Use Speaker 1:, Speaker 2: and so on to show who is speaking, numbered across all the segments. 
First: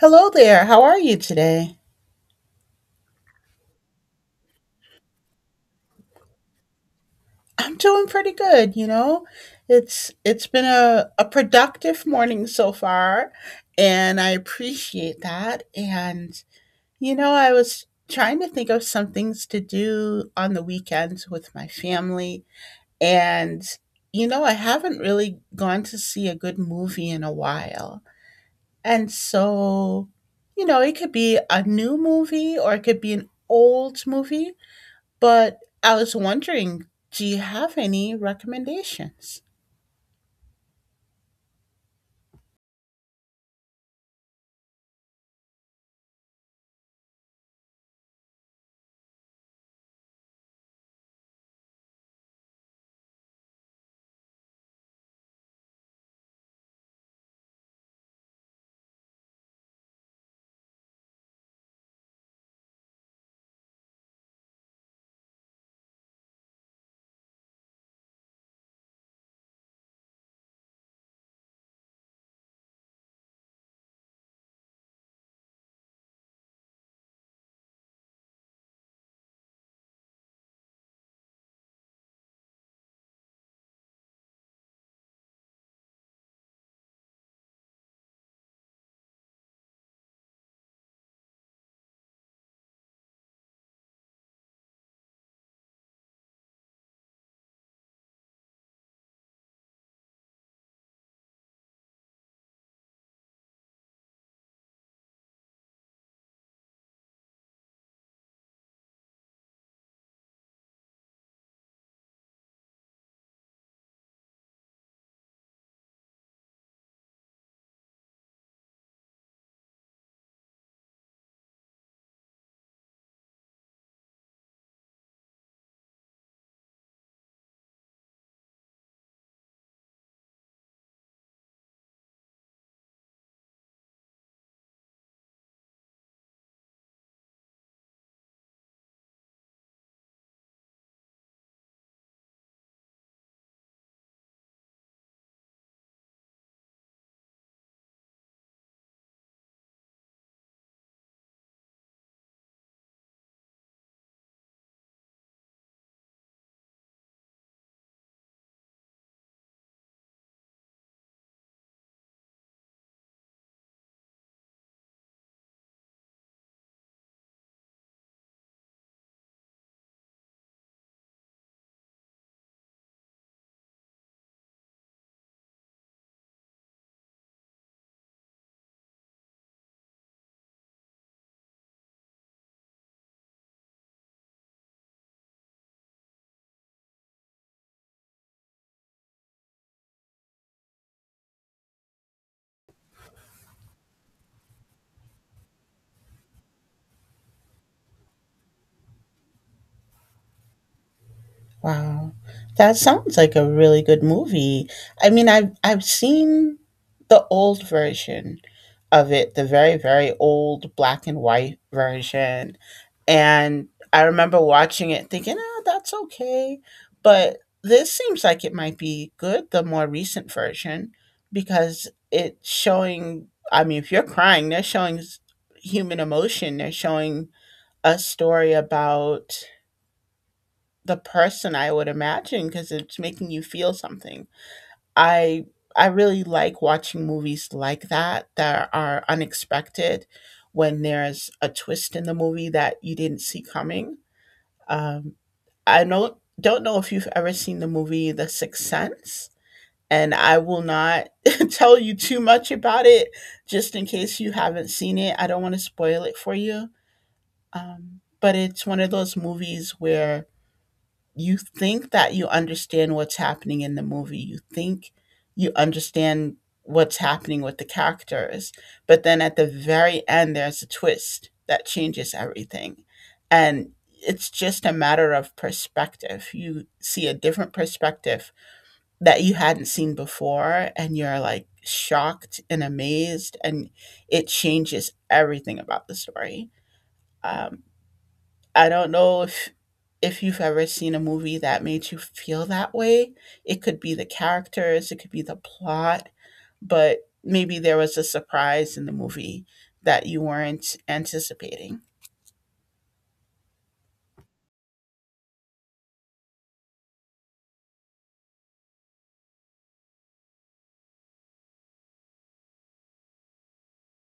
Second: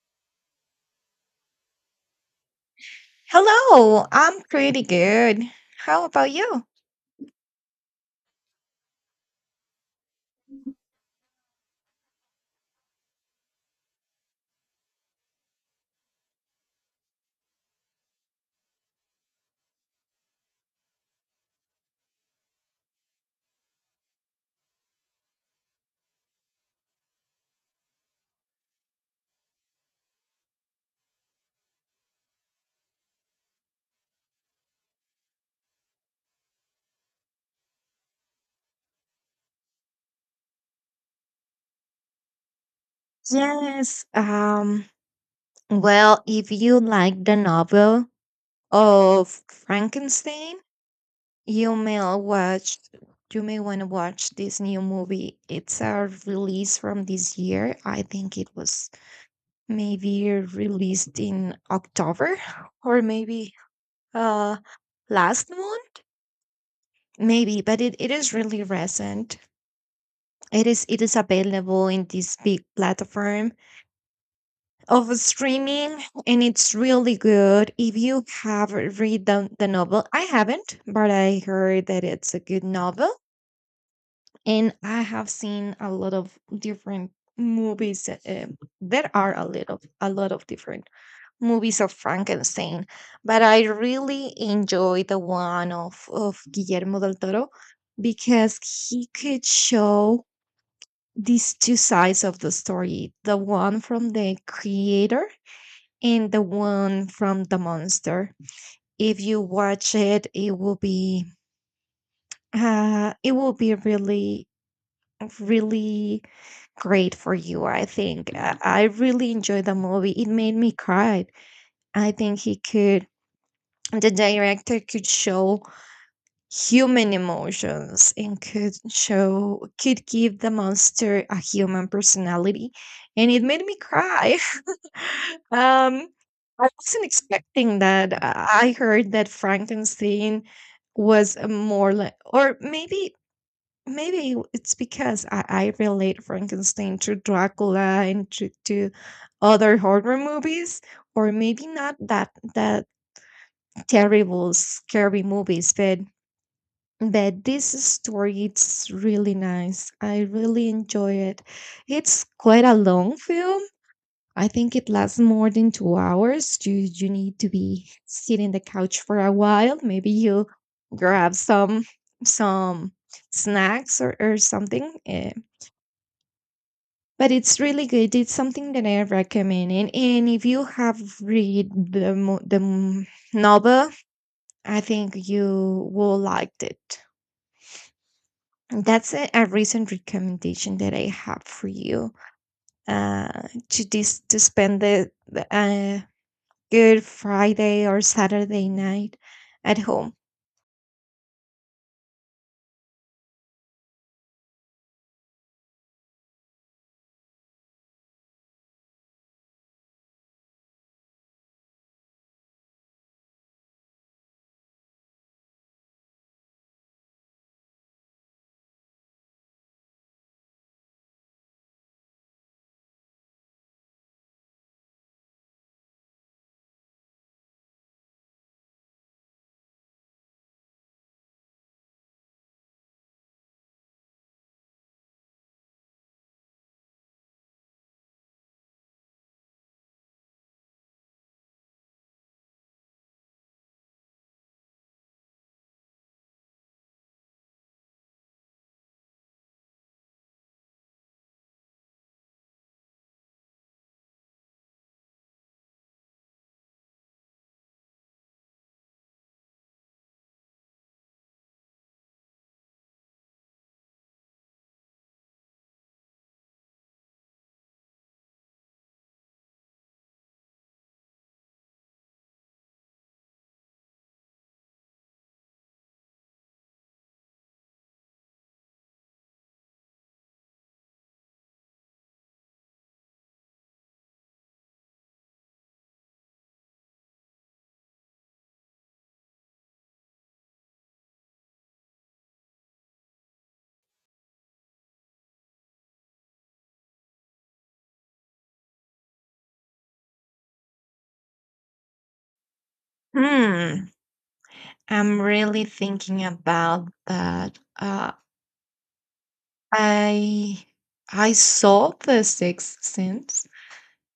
Speaker 1: Hello there. How are you today?
Speaker 2: Hello, I'm pretty good. How about you?
Speaker 1: I'm doing pretty good, you know. It's been a productive morning so far, and I appreciate that. And you know, I was trying to think of some things to do on the weekends with my family, and you know, I haven't really gone to see a good movie in a while. And so, you know, it could be a new movie or it could be an old movie. But I was wondering, do you have any recommendations?
Speaker 2: Yes, well, if you like the novel of Frankenstein, you may watch you may want to watch this new movie. It's a release from this year. I think it was maybe released in October or maybe uh last month. Maybe, but it is really recent. It is available in this big platform of streaming, and it's really good. If you have read the novel, I haven't, but I heard that it's a good novel, and I have seen a lot of different movies there are a lot of different movies of Frankenstein, but I really enjoy the one of Guillermo del Toro, because he could show these two sides of the story, the one from the creator and the one from the monster. If you watch it, it will be really really great for you. I think I really enjoyed the movie, it made me cry. I think he could The director could show human emotions, and could give the monster a human personality, and it made me cry. Um, I wasn't expecting that. I heard that Frankenstein was a more like, or maybe maybe it's because I relate Frankenstein to Dracula and to other horror movies, or maybe not that terrible scary movies, but this story, it's really nice. I really enjoy it. It's quite a long film. I think it lasts more than 2 hours. You need to be sitting the couch for a while. Maybe you grab some some snacks or something. But it's really good. It's something that I recommend. And if you have read the novel, I think you will liked it. And that's a recent recommendation that I have for you, to spend the Good Friday or Saturday night at home?
Speaker 1: Wow. That sounds like a really good movie. I mean, I've seen the old version of it, the very, very old black and white version. And I remember watching it thinking, oh, that's okay. But this seems like it might be good, the more recent version, because it's showing, I mean, if you're crying, they're showing human emotion, they're showing a story about the person I would imagine because it's making you feel something. I I really like watching movies like that that are unexpected when there's a twist in the movie that you didn't see coming. Um, I know don't know if you've ever seen the movie The Sixth Sense, and I will not tell you too much about it just in case you haven't seen it. I don't want to spoil it for you. But it's one of those movies where you think that you understand what's happening in the movie. You think you understand what's happening with the characters. But then at the very end, there's a twist that changes everything. And it's just a matter of perspective. You see a different perspective that you hadn't seen before, and you're like shocked and amazed, and it changes everything about the story. Um, I don't know if you've ever seen a movie that made you feel that way. It could be the characters, it could be the plot, but maybe there was a surprise in the movie that you weren't anticipating.
Speaker 2: Hmm, I'm really thinking about that. I I saw The Sixth Sense.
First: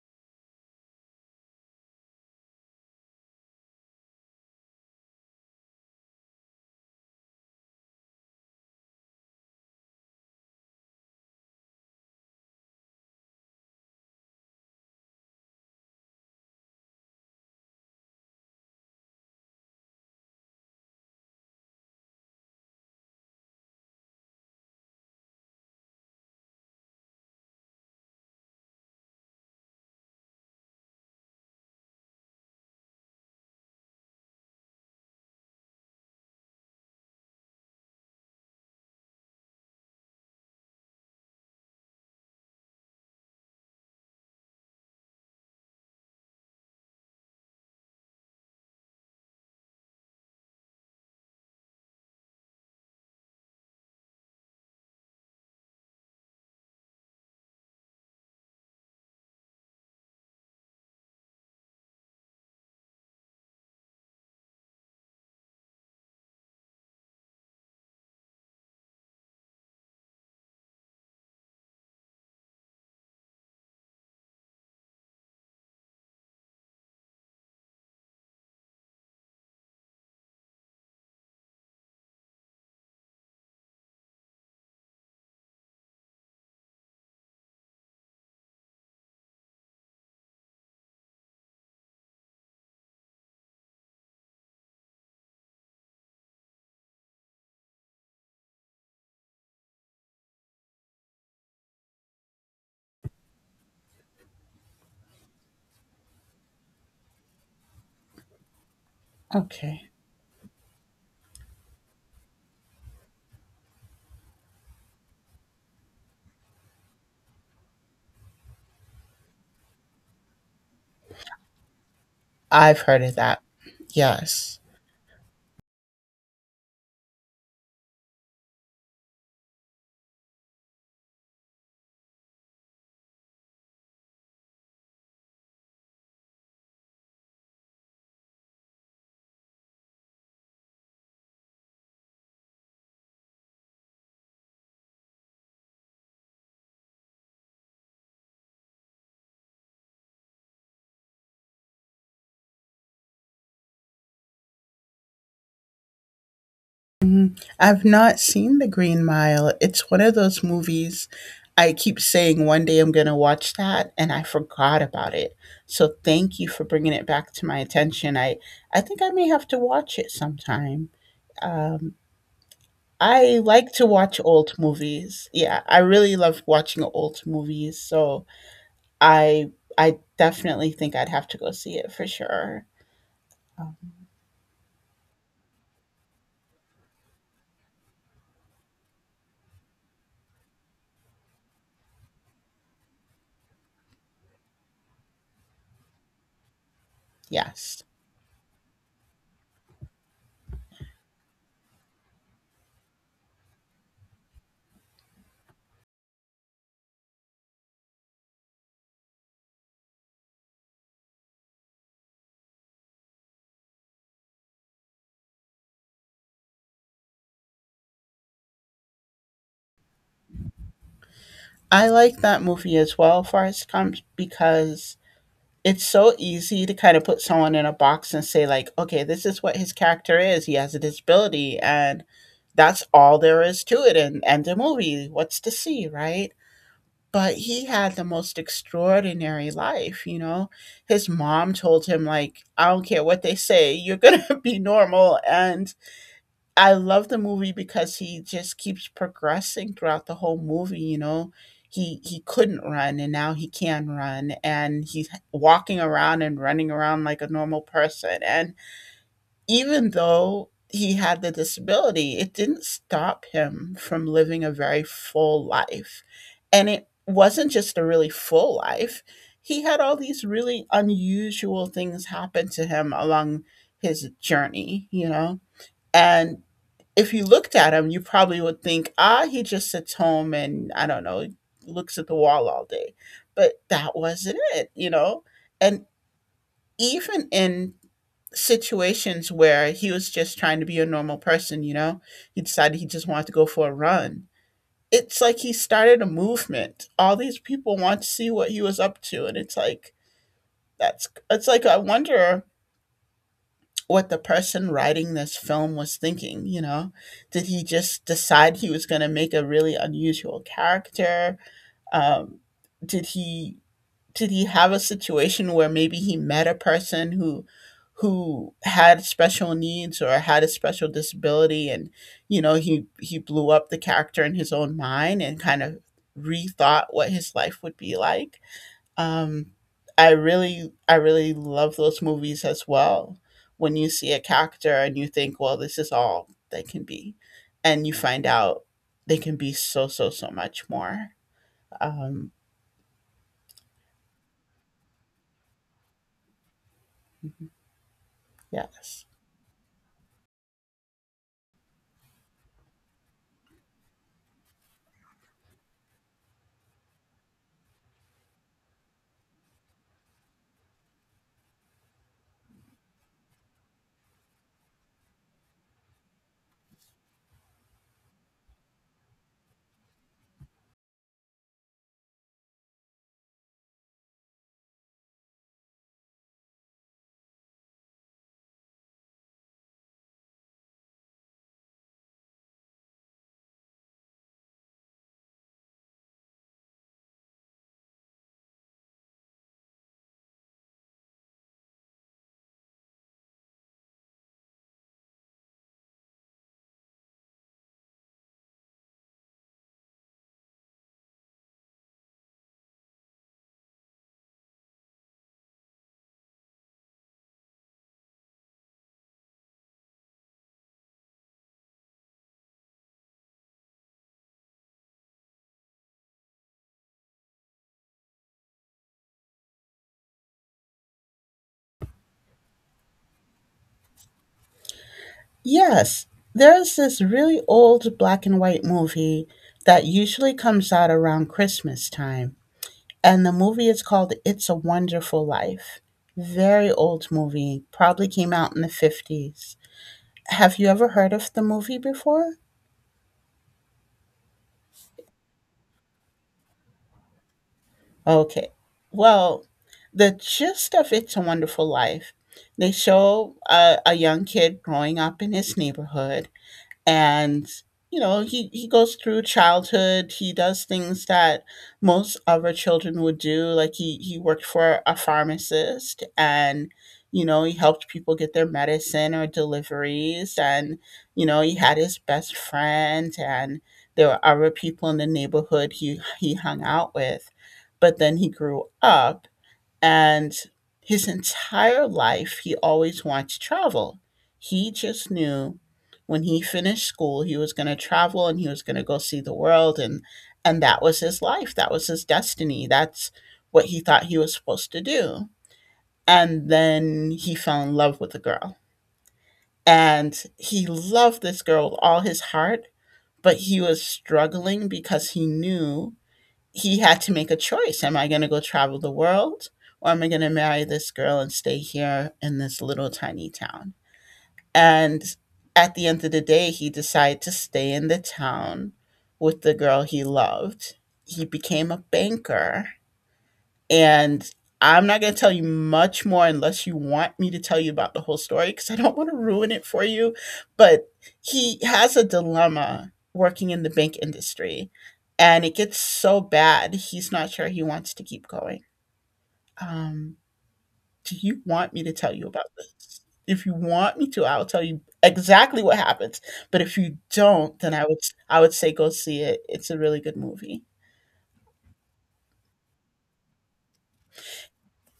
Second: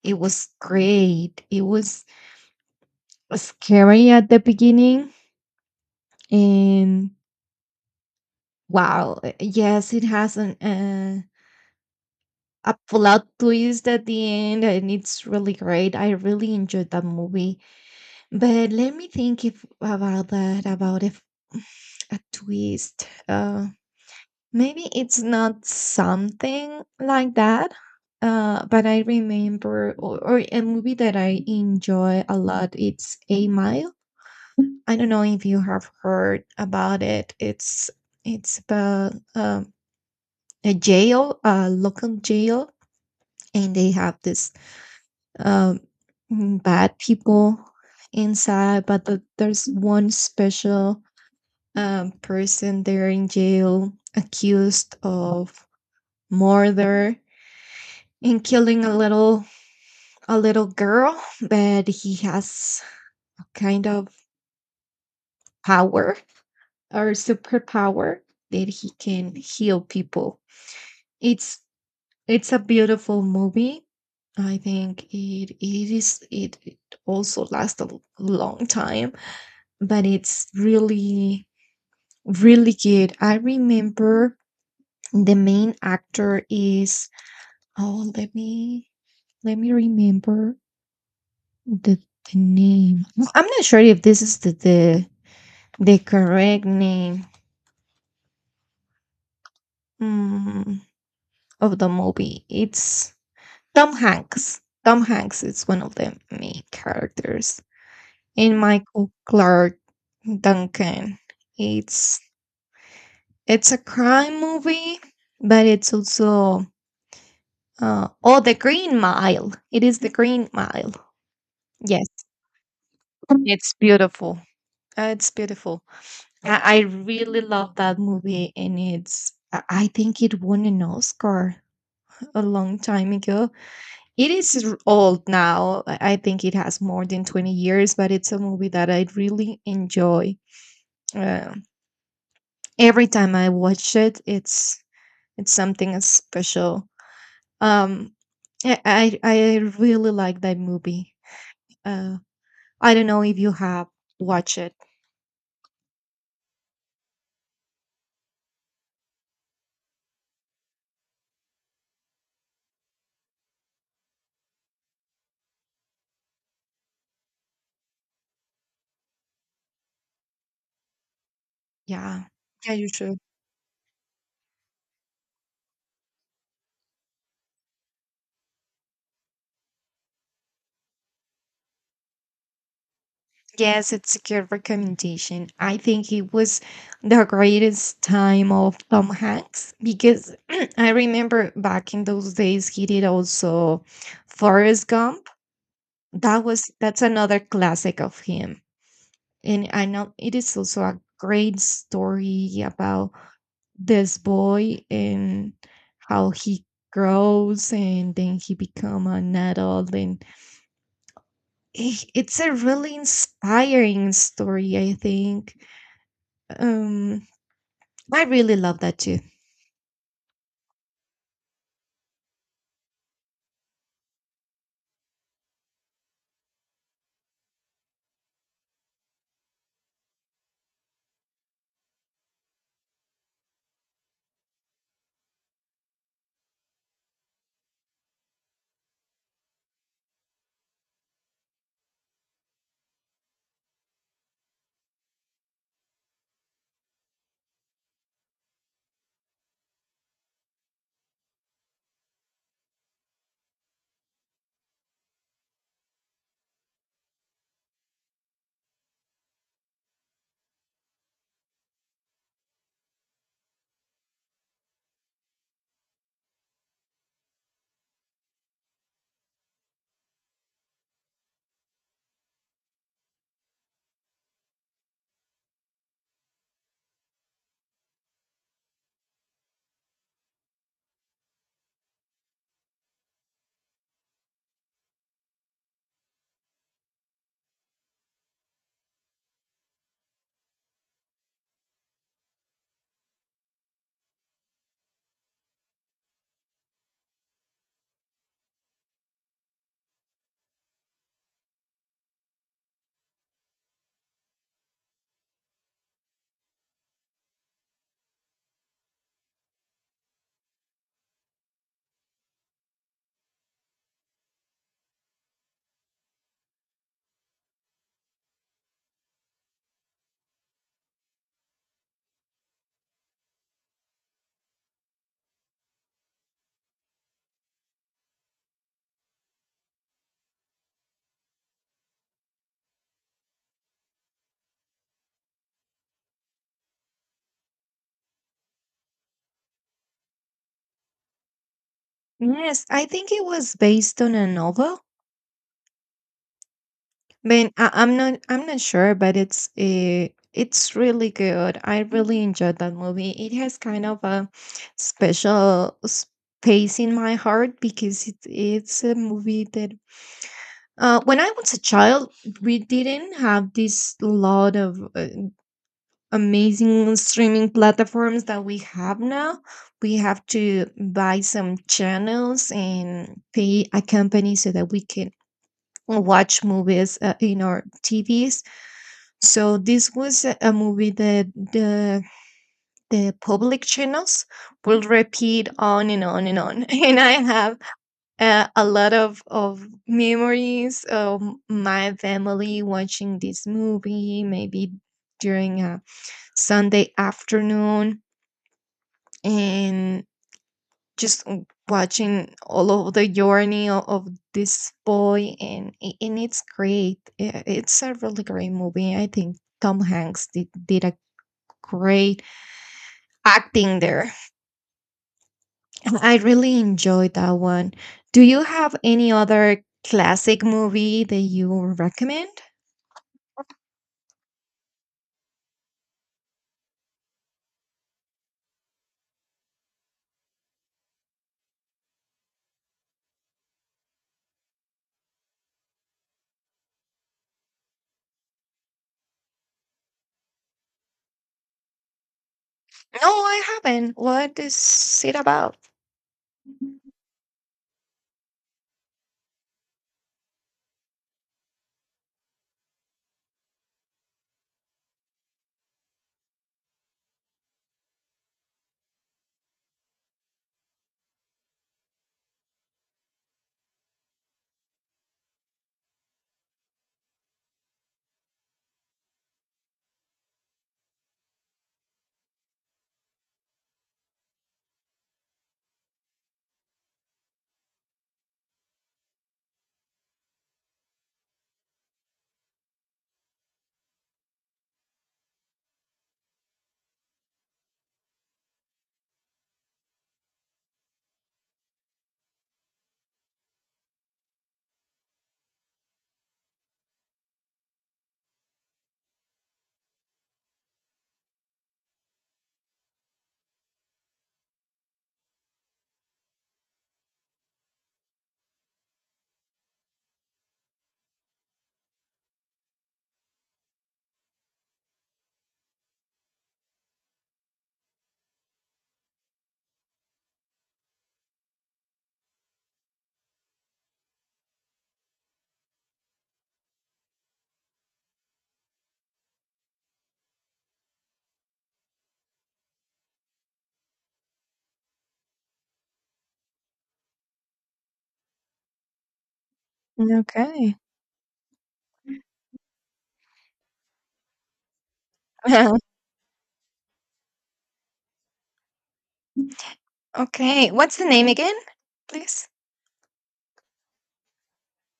Speaker 2: It was great. It was scary at the beginning, and wow, yes, it has an a plot twist at the end, and it's really great. I really enjoyed that movie. But let me think if about that about if a twist. Maybe it's not something like that. But I remember, or a movie that I enjoy a lot. It's A Mile. I don't know if you have heard about it. It's about a jail, a local jail, and they have this um, bad people inside, but there's one special person there in jail accused of murder and killing a little girl, but he has a kind of power or superpower, that he can heal people. It's it's a beautiful movie. I think it also lasts a long time, but it's really really good. I remember the main actor is, oh, let me remember the, the name. I'm not sure if this is the correct name, mm, of the movie. It's Tom Hanks. Tom Hanks is one of the main characters, and Michael Clark
Speaker 1: Okay.
Speaker 2: Duncan. It's it's a crime movie, but it's also, oh, the Green Mile. It is the Green Mile. Yes,
Speaker 1: I've heard of that.
Speaker 2: it's beautiful.
Speaker 1: Yes.
Speaker 2: It's beautiful. I really love that movie, and it's. I think it won an Oscar a long time ago. Old now. I think it has more than 20 years, but it's a movie that I really enjoy. Uh, every time I watch it, it's something special. Um, I really like that movie. Uh, I don't know if you have watched it.
Speaker 1: Mhm. I've not seen The Green Mile. It's one of those movies I keep saying one day I'm going to watch that and I forgot about it. So thank you for bringing it back to my attention. I think I may have to watch it sometime. Um,
Speaker 2: Yeah. Yeah, you should.
Speaker 1: I like to watch old movies. Yeah, I really love watching old movies. So I I definitely think I'd have to go see it for sure. Um,
Speaker 2: Yes, it's a good recommendation. I think it was the greatest time of Tom Hanks because I remember back in those days he did also Forrest Gump. That's another
Speaker 1: yes.
Speaker 2: classic of him. And I know it is also a great story about this boy and how he grows, and then he become an adult, and it's a really inspiring story, I think. um I really love that too.
Speaker 1: I like that movie as well, Forrest Gump, because it's so easy to kind of put someone in a box and say like, okay, this is what his character is, he has a disability, and that's all there is to it, and the movie what's to see, right? But he had the most extraordinary life, you know. His mom told him like, I don't care what they say, you're gonna be normal. And I love the movie because he just keeps progressing throughout the whole movie, you know. He couldn't run, and now he can run, and he's walking around and running around like a normal person. And even though he had the disability, it didn't stop him from living a very full life. And it wasn't just a really full life. He had all these really unusual things happen to him along his journey, you know. And if you looked at him, you probably would think, ah, he just sits home and I don't know, looks at the wall all day. But that wasn't it, you know? And even in situations where he was just trying to be a normal person, you know, he decided he just wanted to go for a run. It's like he started a movement. All these people want to see what he was up to. And it's like, that's, it's like, I wonder what the person writing this film was thinking, you know? Did he just decide he was going to make a really unusual character? Um, did he did he have a situation where maybe he met a person who had special needs or had a special disability? And you know, he blew up the character in his own mind and kind of rethought what his life would be like. um, I really love those movies as well. When you see a character and you think, well, this is all they can be, and you find out they can be so, so, so much more. Um,
Speaker 2: Yes, I think it was based on a novel, but I'm not sure,
Speaker 1: yes.
Speaker 2: but it's really good. I really enjoyed that movie. It has kind of a special space in my heart, because it's a movie that, when I was a child, we didn't have this lot of amazing streaming platforms that we have now. We have to buy some channels and pay a company so that we can watch movies in our TVs. So this was a movie that the public channels will repeat on and on and on. And I have a lot of memories of my family watching this movie, maybe during a Sunday afternoon, and just watching all of the journey of this boy, and and it's great. It's a really great movie. I think Tom Hanks did a great acting there. I really enjoyed that one. Do you have any other classic movie that you recommend?
Speaker 1: Yes, there's this really old black and white movie that usually comes out around Christmas time. And the movie is called It's a Wonderful Life. Very old movie, probably came out in the 50s. Have you ever heard of the movie before?
Speaker 2: No, I haven't. What is it about?
Speaker 1: Okay. Well, the gist of It's a Wonderful Life, they show a young kid growing up in his neighborhood, and you know he goes through childhood. He does things that most other children would do, like he worked for a pharmacist, and you know he helped people get their medicine or deliveries, and you know he had his best friend, and there were other people in the neighborhood he hung out with. But then he grew up, and his entire life, he always wanted to travel. He just knew when he finished school, he was going to travel and he was going to go see the world. And that was his life. That was his destiny. That's what he thought he was supposed to do. And then he fell in love with a girl. And he loved this girl with all his heart, but he was struggling because he knew he had to make a choice. Am I going to go travel the world, or am I going to marry this girl and stay here in this little tiny town? And at the end of the day, he decided to stay in the town with the girl he loved. He became a banker, and I'm not going to tell you much more unless you want me to tell you about the whole story, because I don't want to ruin it for you. But he has a dilemma working in the bank industry, and it gets so bad, he's not sure he wants to keep going. Um,
Speaker 2: Okay.
Speaker 1: do you want me to tell you about this? If you want me to, I'll tell you exactly what happens. But if you don't, then I would say go see it. It's a really good movie.
Speaker 2: Okay, what's the name again, please?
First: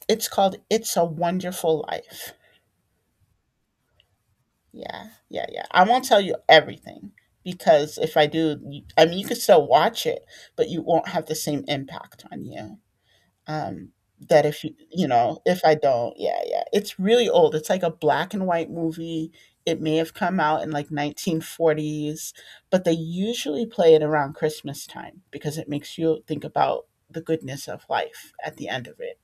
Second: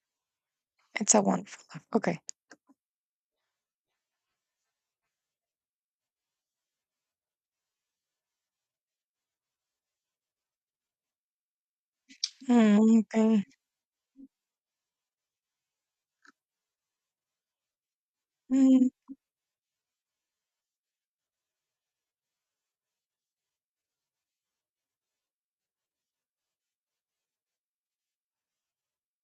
Speaker 1: It's called It's a
Speaker 2: It's a Wonderful Life.
Speaker 1: Wonderful
Speaker 2: Okay.
Speaker 1: Life. Yeah, yeah, yeah. I won't tell you everything, because if I do, you, I mean, you could still watch it, but you won't have the same impact on you.
Speaker 2: Mm, okay.
Speaker 1: Um, that if you, you know, if I don't, yeah, yeah. It's really old. It's like a black and white
Speaker 2: Mm,
Speaker 1: movie. It may have come out in like 1940s, but they usually play it around Christmas time because it makes you think about the goodness of life at the end of it.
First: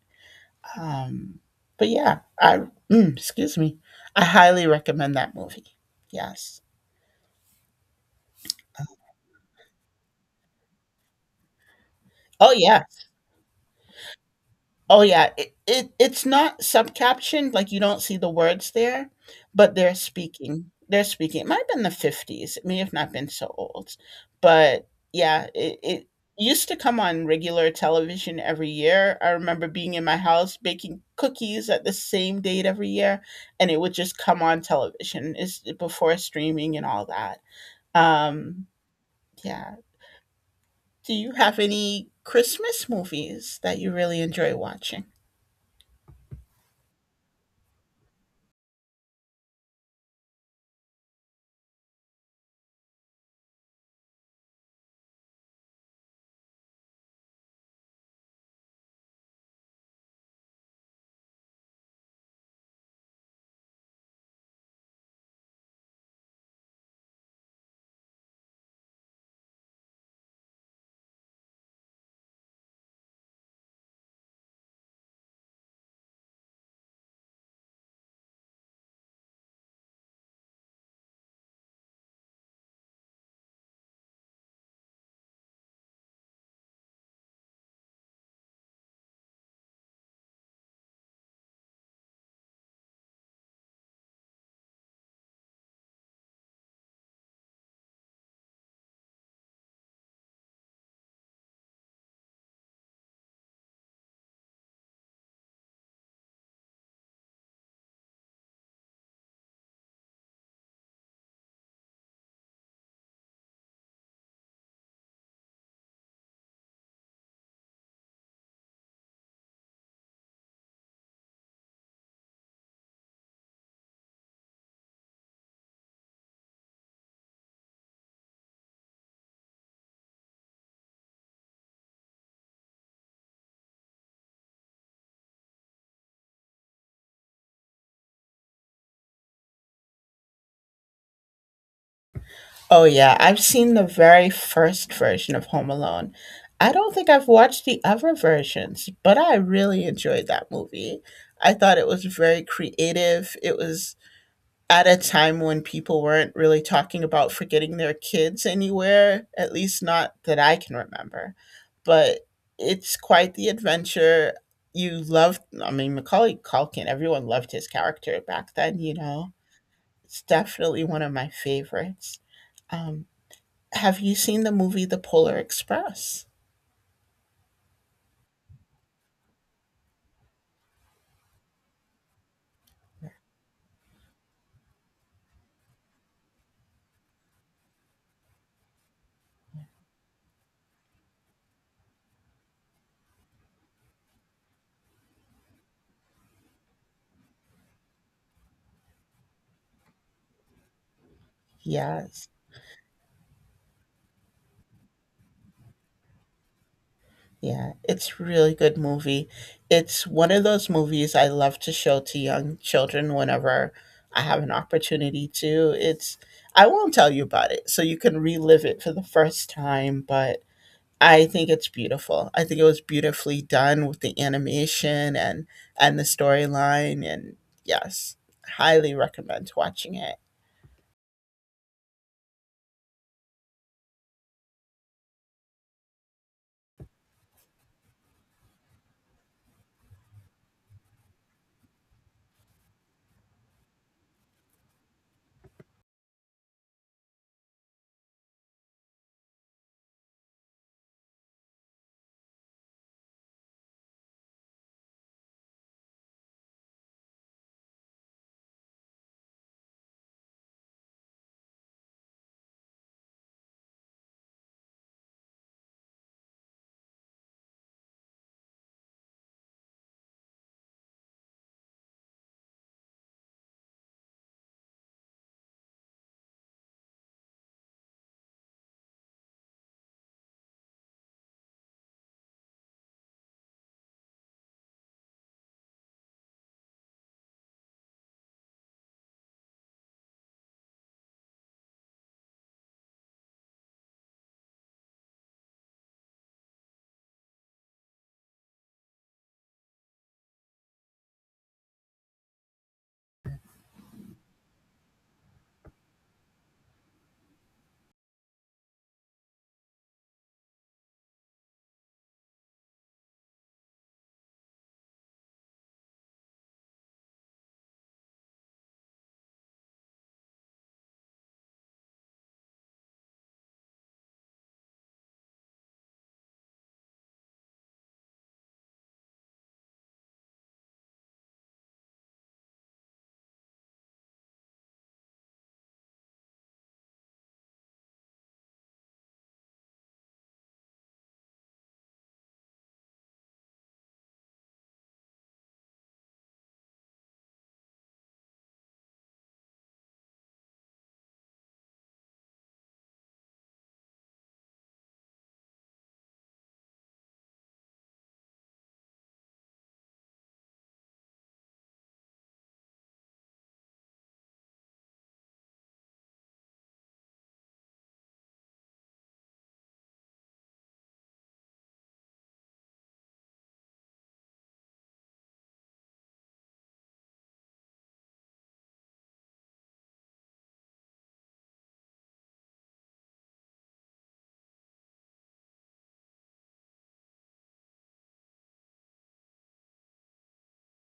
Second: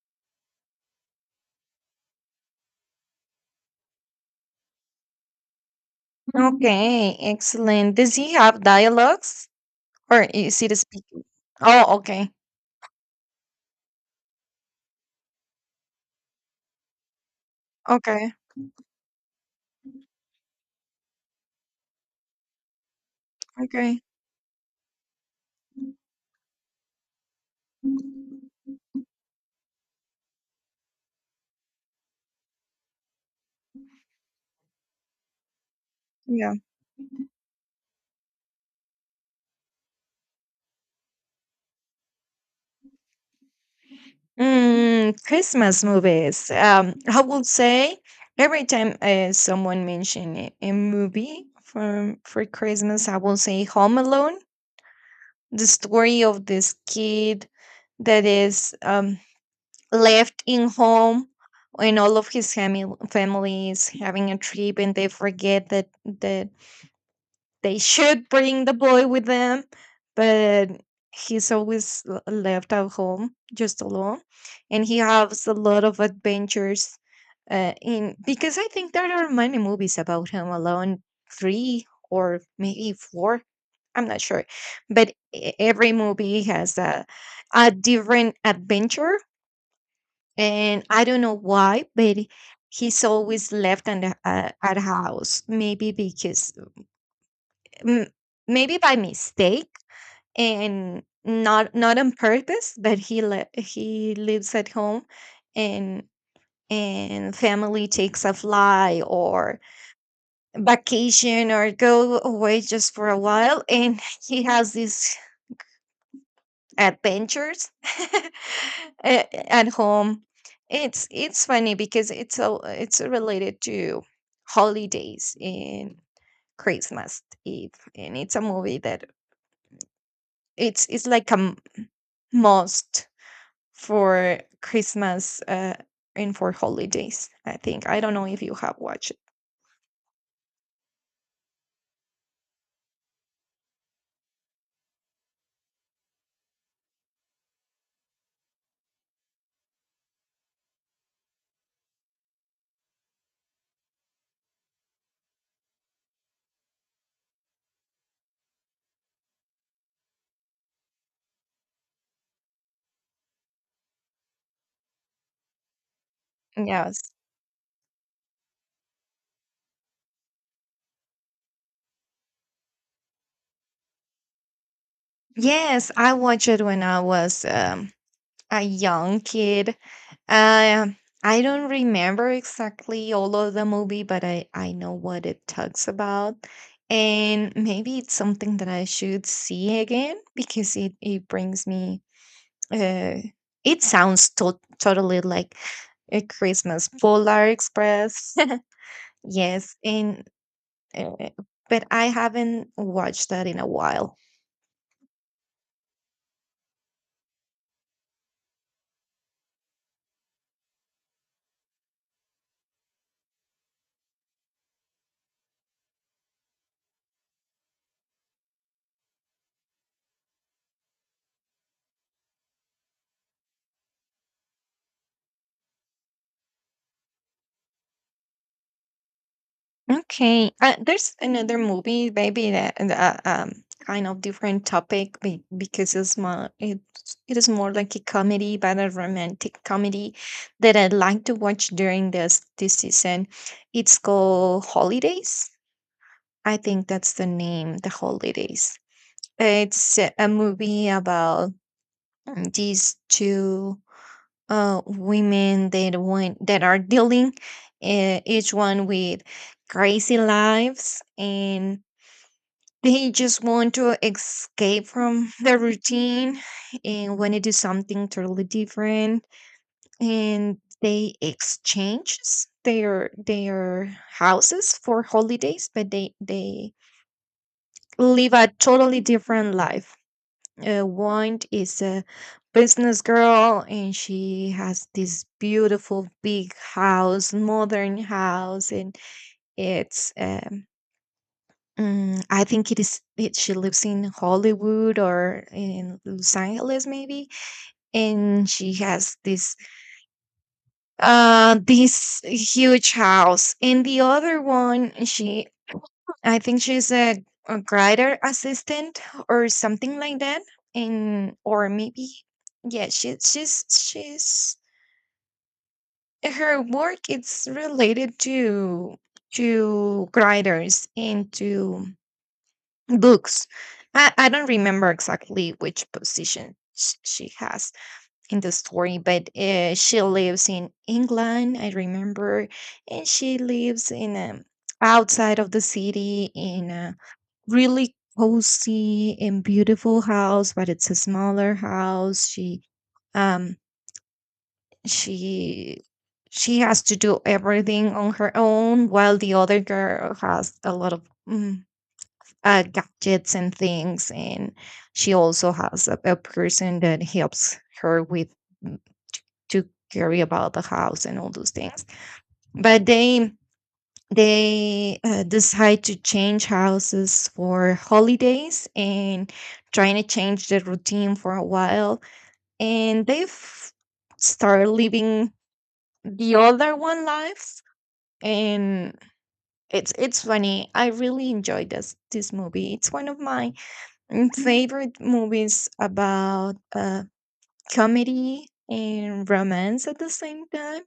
Speaker 1: Um, but yeah, excuse me, I highly recommend that movie. Yes.
Speaker 2: okay, excellent. Does he have dialogues or is it a speaking? Oh, okay.
Speaker 1: Oh yeah. Oh yeah. It's not subcaptioned, like you don't see the
Speaker 2: Okay.
Speaker 1: words there, but they're speaking. They're speaking. It might have been 50s. It may have not been so old,
Speaker 2: Okay.
Speaker 1: but yeah, it. It used to come on regular television every year. I remember being in my house baking cookies at the same date every year, and it would just come on television. Is before
Speaker 2: Yeah.
Speaker 1: streaming and all that. Um, yeah. Do you have any Christmas movies that you really enjoy watching?
Speaker 2: Mm, Christmas movies. I would say every time someone mention a movie from for Christmas, I will say Home Alone, the story of this kid that is left in home when all of his family is having a trip, and they forget that they should bring the boy with them. But he's always left at home just alone, and he has a lot of adventures, in because I think there are many movies about him alone, three or maybe four, I'm not sure, but every movie has a different adventure. And I don't know why, but he's always left on at house. Maybe because m- maybe by mistake and not on purpose, but he lives at home, and and family takes a fly or vacation or go away just for a while, and he has this adventures at home. It's funny because it's related to holidays in Christmas Eve, and it's a movie that it's like must for Christmas and for holidays. I think, I don't know if you have watched. It.
Speaker 1: Oh yeah, I've seen the very first version of Home Alone. I don't think I've watched the other versions, but I really enjoyed that movie. I thought it was very creative. It was at a time when people weren't really talking about forgetting their kids anywhere, at least not that I can remember. But it's quite the adventure. You loved, I mean, Macaulay Culkin,
Speaker 2: Yes,
Speaker 1: everyone loved his character back then, you know. It's definitely one of my favorites. Um, have you seen the movie The Polar
Speaker 2: yes, I
Speaker 1: Express?
Speaker 2: watched it when I was a young kid. Um, I don't remember exactly all of the movie, but I know what it talks about. And maybe it's something that I should see again, because it brings me, uh, it sounds totally like a Christmas Polar Express. Yes. And, uh, but I
Speaker 1: Yes.
Speaker 2: haven't watched that in a while.
Speaker 1: Yeah, it's really good movie. It's one of those movies I love to show to young children whenever I have an opportunity to. It's I won't tell you about it so you can relive it for the first time, but I think it's beautiful. I think it was beautifully done with the animation and the storyline and yes, highly recommend watching it.
Speaker 2: Okay, there's another movie, maybe that kind of different topic, because it is more like a comedy, but a romantic comedy, that I like to watch during this season. It's called Holidays. I think that's the name, The Holidays. It's a movie about these two women that that are dealing, each one with crazy lives, and they just want to escape from the routine, and want to do something totally different, and they exchange their houses for holidays, but they live a totally different life. One is a business girl, and she has this beautiful big house, modern house, and it's um, I think it is it she lives in Hollywood or in Los Angeles, maybe, and she has this this huge house, and the other one, she, I think she's a grider assistant or something like that. And or maybe, yeah, she's her work, it's related to grinders and to books. I don't remember exactly which position she has in the story, but she lives in England, I remember, and she lives in outside of the city in a really cozy and beautiful house, but it's a smaller house. She um she she has to do everything on her own while the other girl has a lot of mm, gadgets and things, and she also has a person that helps her with mm, to carry about the house and all those things. But they decide to change houses for holidays and trying to change the routine for a while, and they've started living, the other one lives, and it's funny. I really enjoyed this movie. It's one of my favorite movies about comedy and romance at the same time.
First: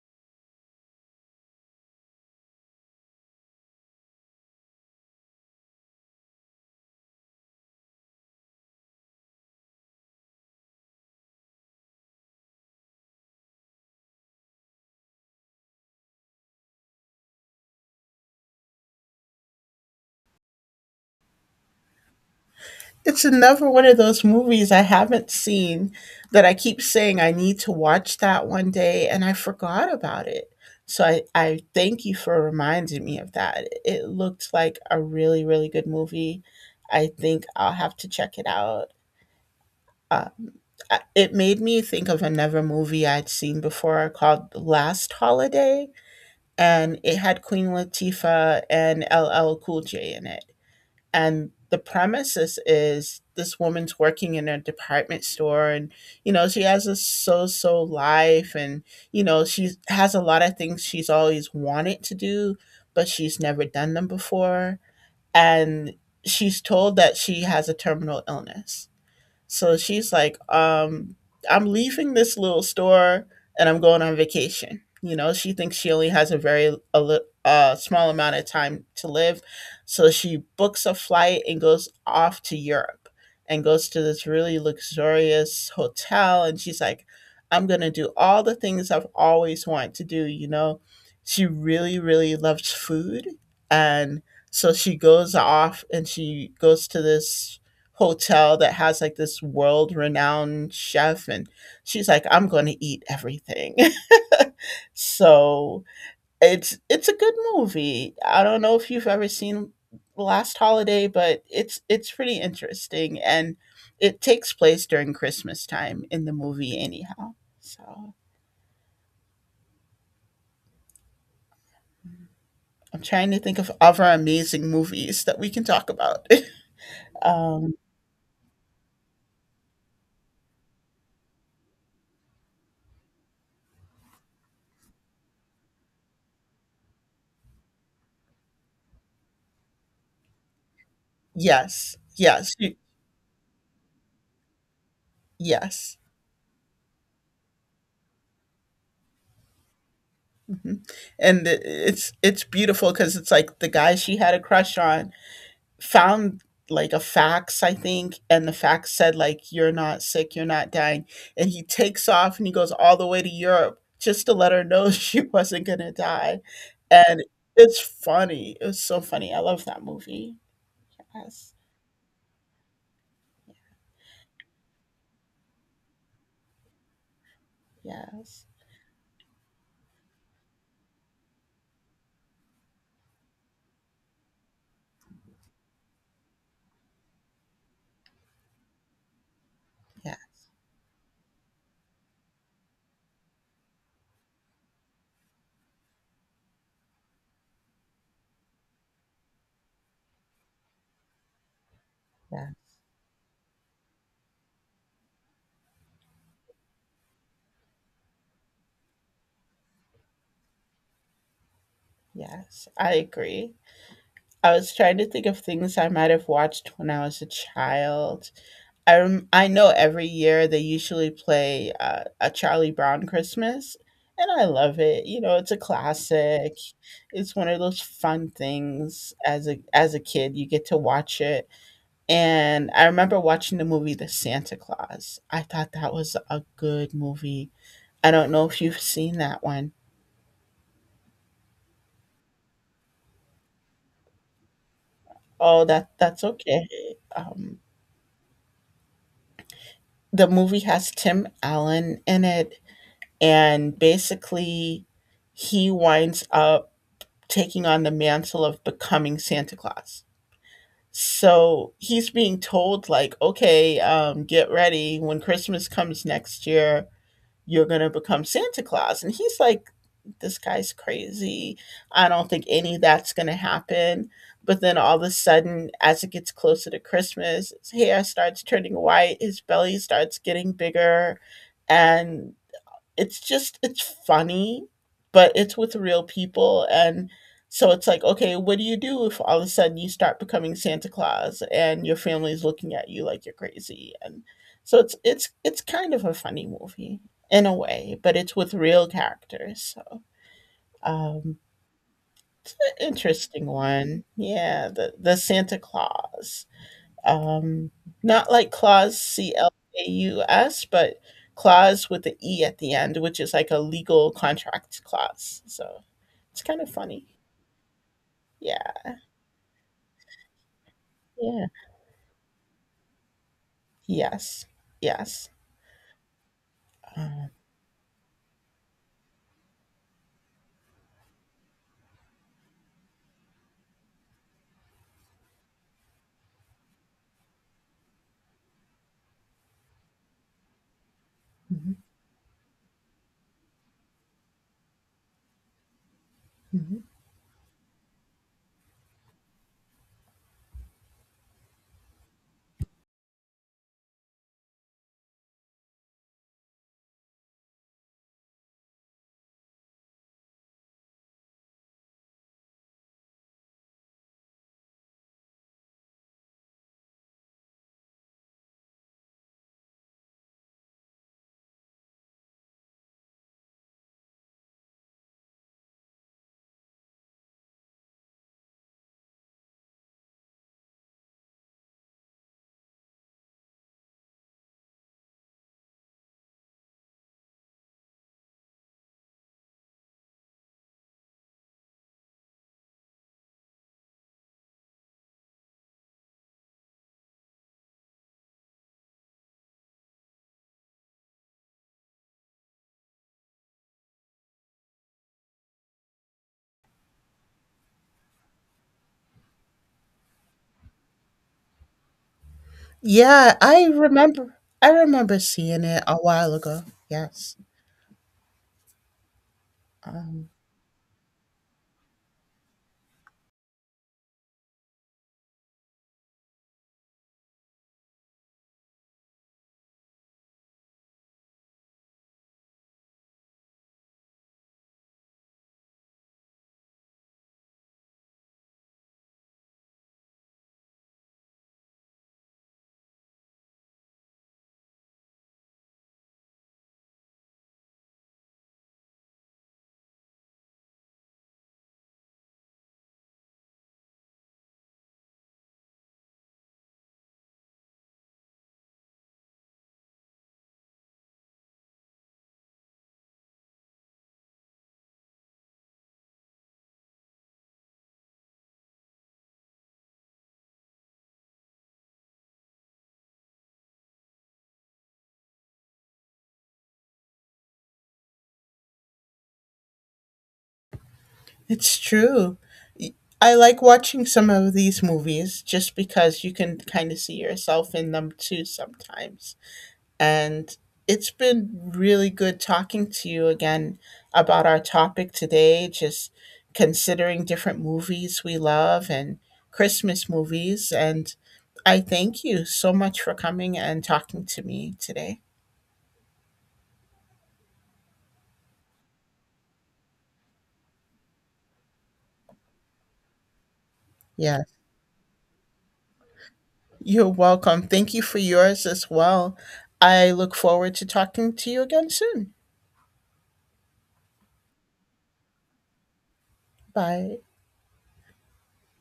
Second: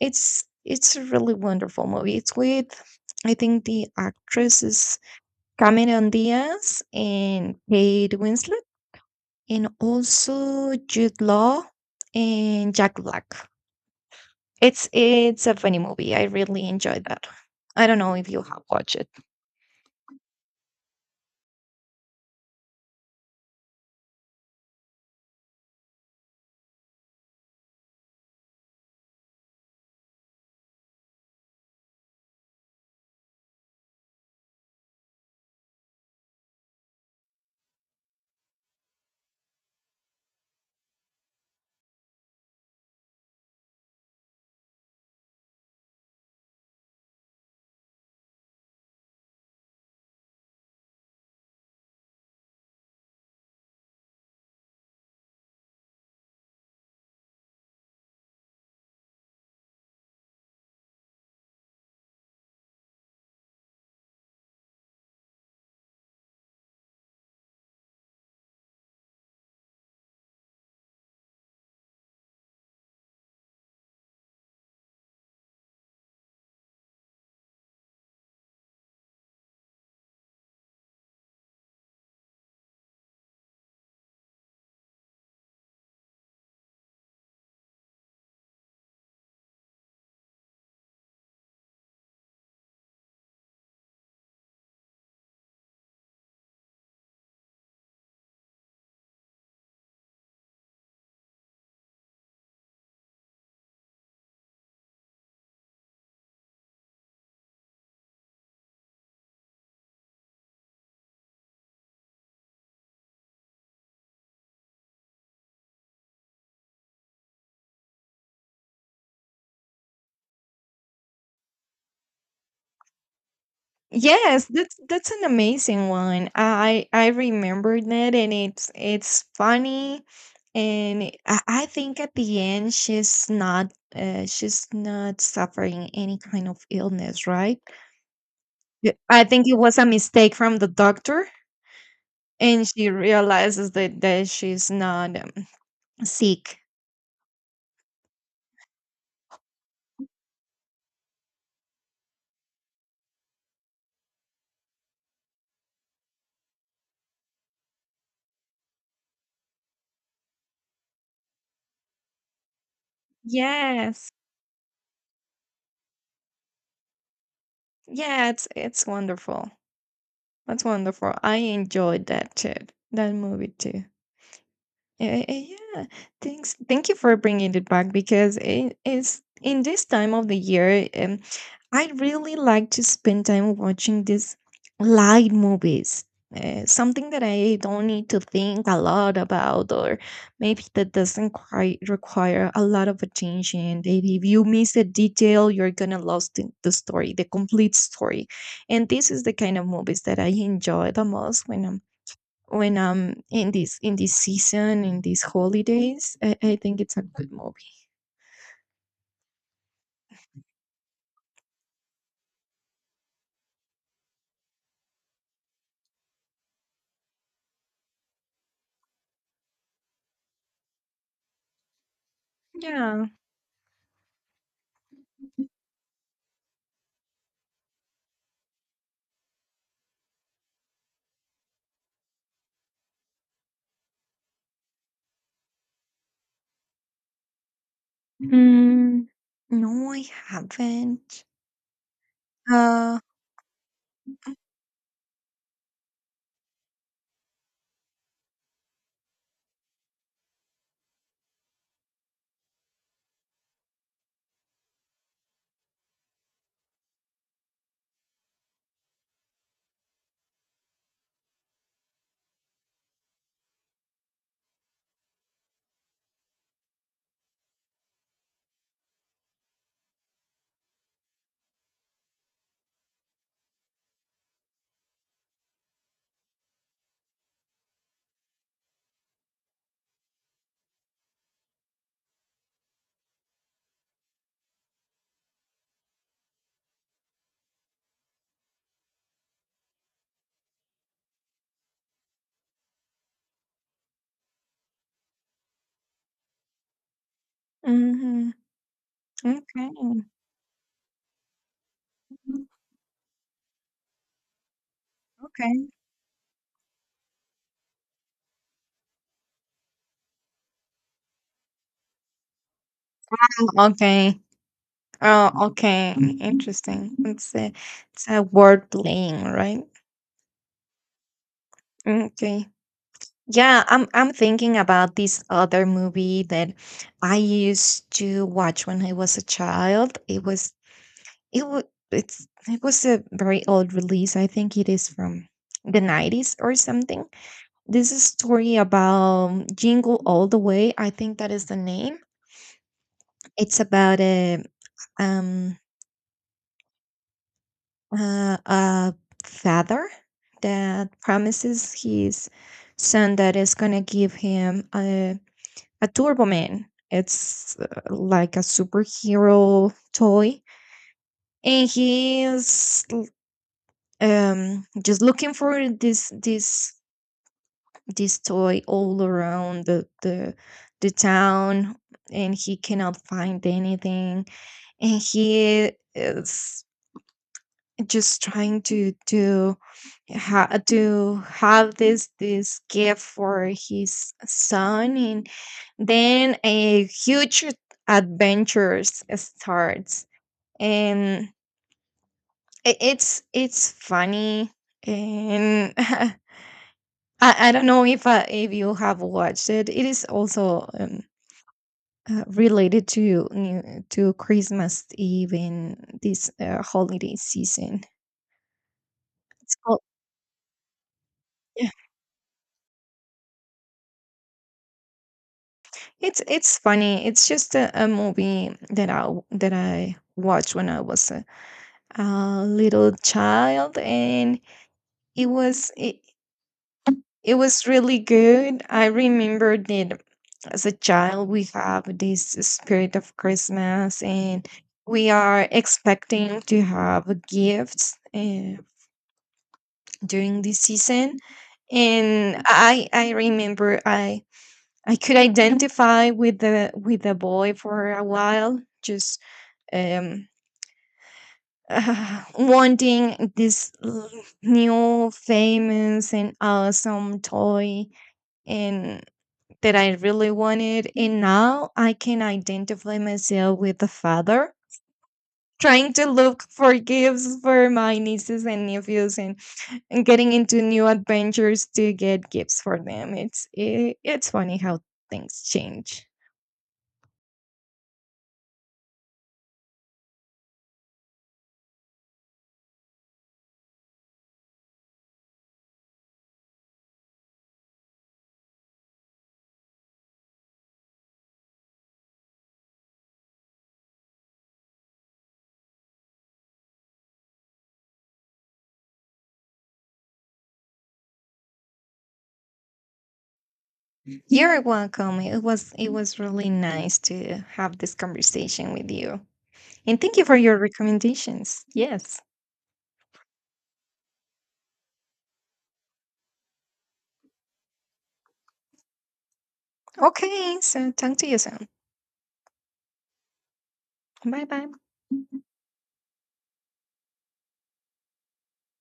Speaker 2: It's a really wonderful movie. It's with, I think, the actress is Cameron Diaz and Kate Winslet, and also Jude Law and Jack Black. It's a funny movie. I really enjoyed that. I don't know if you have watched it.
Speaker 1: It's another one of those movies I haven't seen that I keep saying I need to watch that one day, and I forgot about it. So I thank you for reminding me of that. It looked like a really, really good movie. I think I'll have to check it out. Um, it made me think of another movie I'd seen before called Last Holiday, and it had Queen Latifah and LL Cool J in it. And the premises is this woman's working in a department store, and you know she has a so so life, and you know she has a lot of things she's always wanted to do, but she's never done them before. And she's told that she has a terminal illness, so she's like, I'm leaving this little store and I'm going on vacation. You know, she thinks she only has a very a small amount of time to live. So she books a flight and goes off to Europe and goes to this really luxurious hotel. And she's like, I'm going to do all the things I've always wanted to do. You know, she really, really loves food. And so she goes off and she goes to this hotel that has like this world renowned chef, and she's like, I'm going to eat everything. So it's a good movie. I don't know if you've ever seen Last Holiday, but it's pretty interesting, and it takes place during Christmas time in the movie anyhow. So I'm trying to think of other
Speaker 2: Yes,
Speaker 1: amazing
Speaker 2: that's
Speaker 1: movies
Speaker 2: an
Speaker 1: that we can
Speaker 2: amazing
Speaker 1: talk about.
Speaker 2: one. I
Speaker 1: um
Speaker 2: remembered that, and it's funny, and I think at the end she's not suffering any kind of illness, right? Yeah, I think it was a mistake from the doctor,
Speaker 1: yes, yes,
Speaker 2: and
Speaker 1: you-
Speaker 2: she realizes that she's not
Speaker 1: yes.
Speaker 2: sick.
Speaker 1: Mhm. And it's beautiful because it's like the guy she had a crush on found, like, a fax, I think, and the fax said, like, "You're not sick, you're not dying," and he takes off and he goes all the way to Europe
Speaker 2: Yes,
Speaker 1: just to let her know she wasn't gonna die, and it's
Speaker 2: yeah, it's
Speaker 1: funny. It was
Speaker 2: it's
Speaker 1: so funny. I
Speaker 2: wonderful.
Speaker 1: love that movie.
Speaker 2: That's wonderful. I
Speaker 1: Yes.
Speaker 2: enjoyed that too. That movie too. Eh, eh, yeah, thanks. Thank you for bringing it back because
Speaker 1: Yes.
Speaker 2: it is in this time of the year. I really like to spend time watching these light movies. Something that I don't need to think a lot about, or
Speaker 1: Yeah,
Speaker 2: maybe that doesn't quite require a lot of attention. Maybe if you miss a detail, you're gonna lose the story, the complete story. And this is the kind of movies that I enjoy the most when I'm
Speaker 1: yeah,
Speaker 2: when in this season, in these holidays, I think it's a good movie.
Speaker 1: yes, I agree. I was trying to think of things I might have watched when I was a child. I know every year they usually play a Charlie Brown
Speaker 2: Yeah.
Speaker 1: Christmas, and I love it. You know, it's a classic. It's one of those fun things as a kid you get to watch it. And I remember watching the movie The Santa Claus. I thought that was a good movie. I don't know if you've
Speaker 2: mm,
Speaker 1: seen that one.
Speaker 2: no, I haven't. uh
Speaker 1: Oh, that's okay. Um, the movie has Tim Allen in it, and basically he winds up taking on the mantle of becoming Santa Claus. So he's being told, like, okay, get ready. When Christmas comes next year, you're going to become Santa Claus. And he's like, this guy's crazy. I don't think any of that's going to happen. But then all of a sudden, as it gets closer to Christmas, his hair starts turning white, his belly starts getting bigger, and it's just it's funny, but it's with real people. And so it's like, okay, what do you do if all of a sudden you start becoming Santa Claus and your family's looking at you like you're crazy? And so it's kind of a funny movie in a way, but
Speaker 2: hmm
Speaker 1: it's with real characters.
Speaker 2: okay.
Speaker 1: So, um, it's an interesting one. Yeah, the Santa
Speaker 2: Okay.
Speaker 1: Claus, um, not like Claus, C L A U S, but Claus with the E at the end, which is like a legal
Speaker 2: Okay.
Speaker 1: contract
Speaker 2: Oh,
Speaker 1: clause. So
Speaker 2: okay,
Speaker 1: it's kind of
Speaker 2: interesting.
Speaker 1: funny.
Speaker 2: It's a word
Speaker 1: Yeah.
Speaker 2: playing, right?
Speaker 1: Yeah.
Speaker 2: Okay. Yeah, I'm
Speaker 1: Yes.
Speaker 2: thinking about this
Speaker 1: Yes.
Speaker 2: other movie that I
Speaker 1: Um,
Speaker 2: used to watch when I was a child. It was, It wa it's, it was a very old release. I think it is from the 90s or something. This is story about Jingle All the Way. I think that is the
Speaker 1: mhm,
Speaker 2: name. It's about um
Speaker 1: mhm.
Speaker 2: a father that promises his son that is gonna give him a Turbo Man. It's like a superhero toy, and he is just looking for this toy all around the town, and he cannot find anything. And he is just trying to to have this gift for his son, and then a huge adventures starts. And it's funny. And I don't know if you have watched it. It is also related to to Christmas Eve in this holiday season. It's called. Yeah.
Speaker 1: Yeah, I remember. I remember seeing it a
Speaker 2: It's
Speaker 1: while
Speaker 2: it's
Speaker 1: ago.
Speaker 2: funny. It's
Speaker 1: Yes.
Speaker 2: just a movie that that I
Speaker 1: Um,
Speaker 2: watched when I was a little child. And it was it was really good. I remember that as a child we have this spirit of Christmas, and we are expecting to have gifts during this season. And I remember I could identify with the boy for a while, just um wanting new famous and awesome toy, and that I really wanted. And now I can identify myself with the father, trying to look for gifts for my nieces and nephews, and getting into new adventures to get gifts for them. It's funny how things change.
Speaker 1: it's true. I like watching some of these movies just because you can kind of see yourself in them too sometimes. And it's been really good talking to you again about our topic today, just considering different movies we love and Christmas movies. And I thank you so much for coming and talking to
Speaker 2: You're
Speaker 1: me
Speaker 2: welcome.
Speaker 1: today.
Speaker 2: It was, it was really nice to have this conversation with you. And thank you for your recommendations. Yes.
Speaker 1: Yes, you're welcome. Thank you for yours as well. I look
Speaker 2: Okay,
Speaker 1: forward to
Speaker 2: so talk to
Speaker 1: talking
Speaker 2: you
Speaker 1: to you
Speaker 2: soon.
Speaker 1: again soon.
Speaker 2: Bye bye.
Speaker 1: Bye.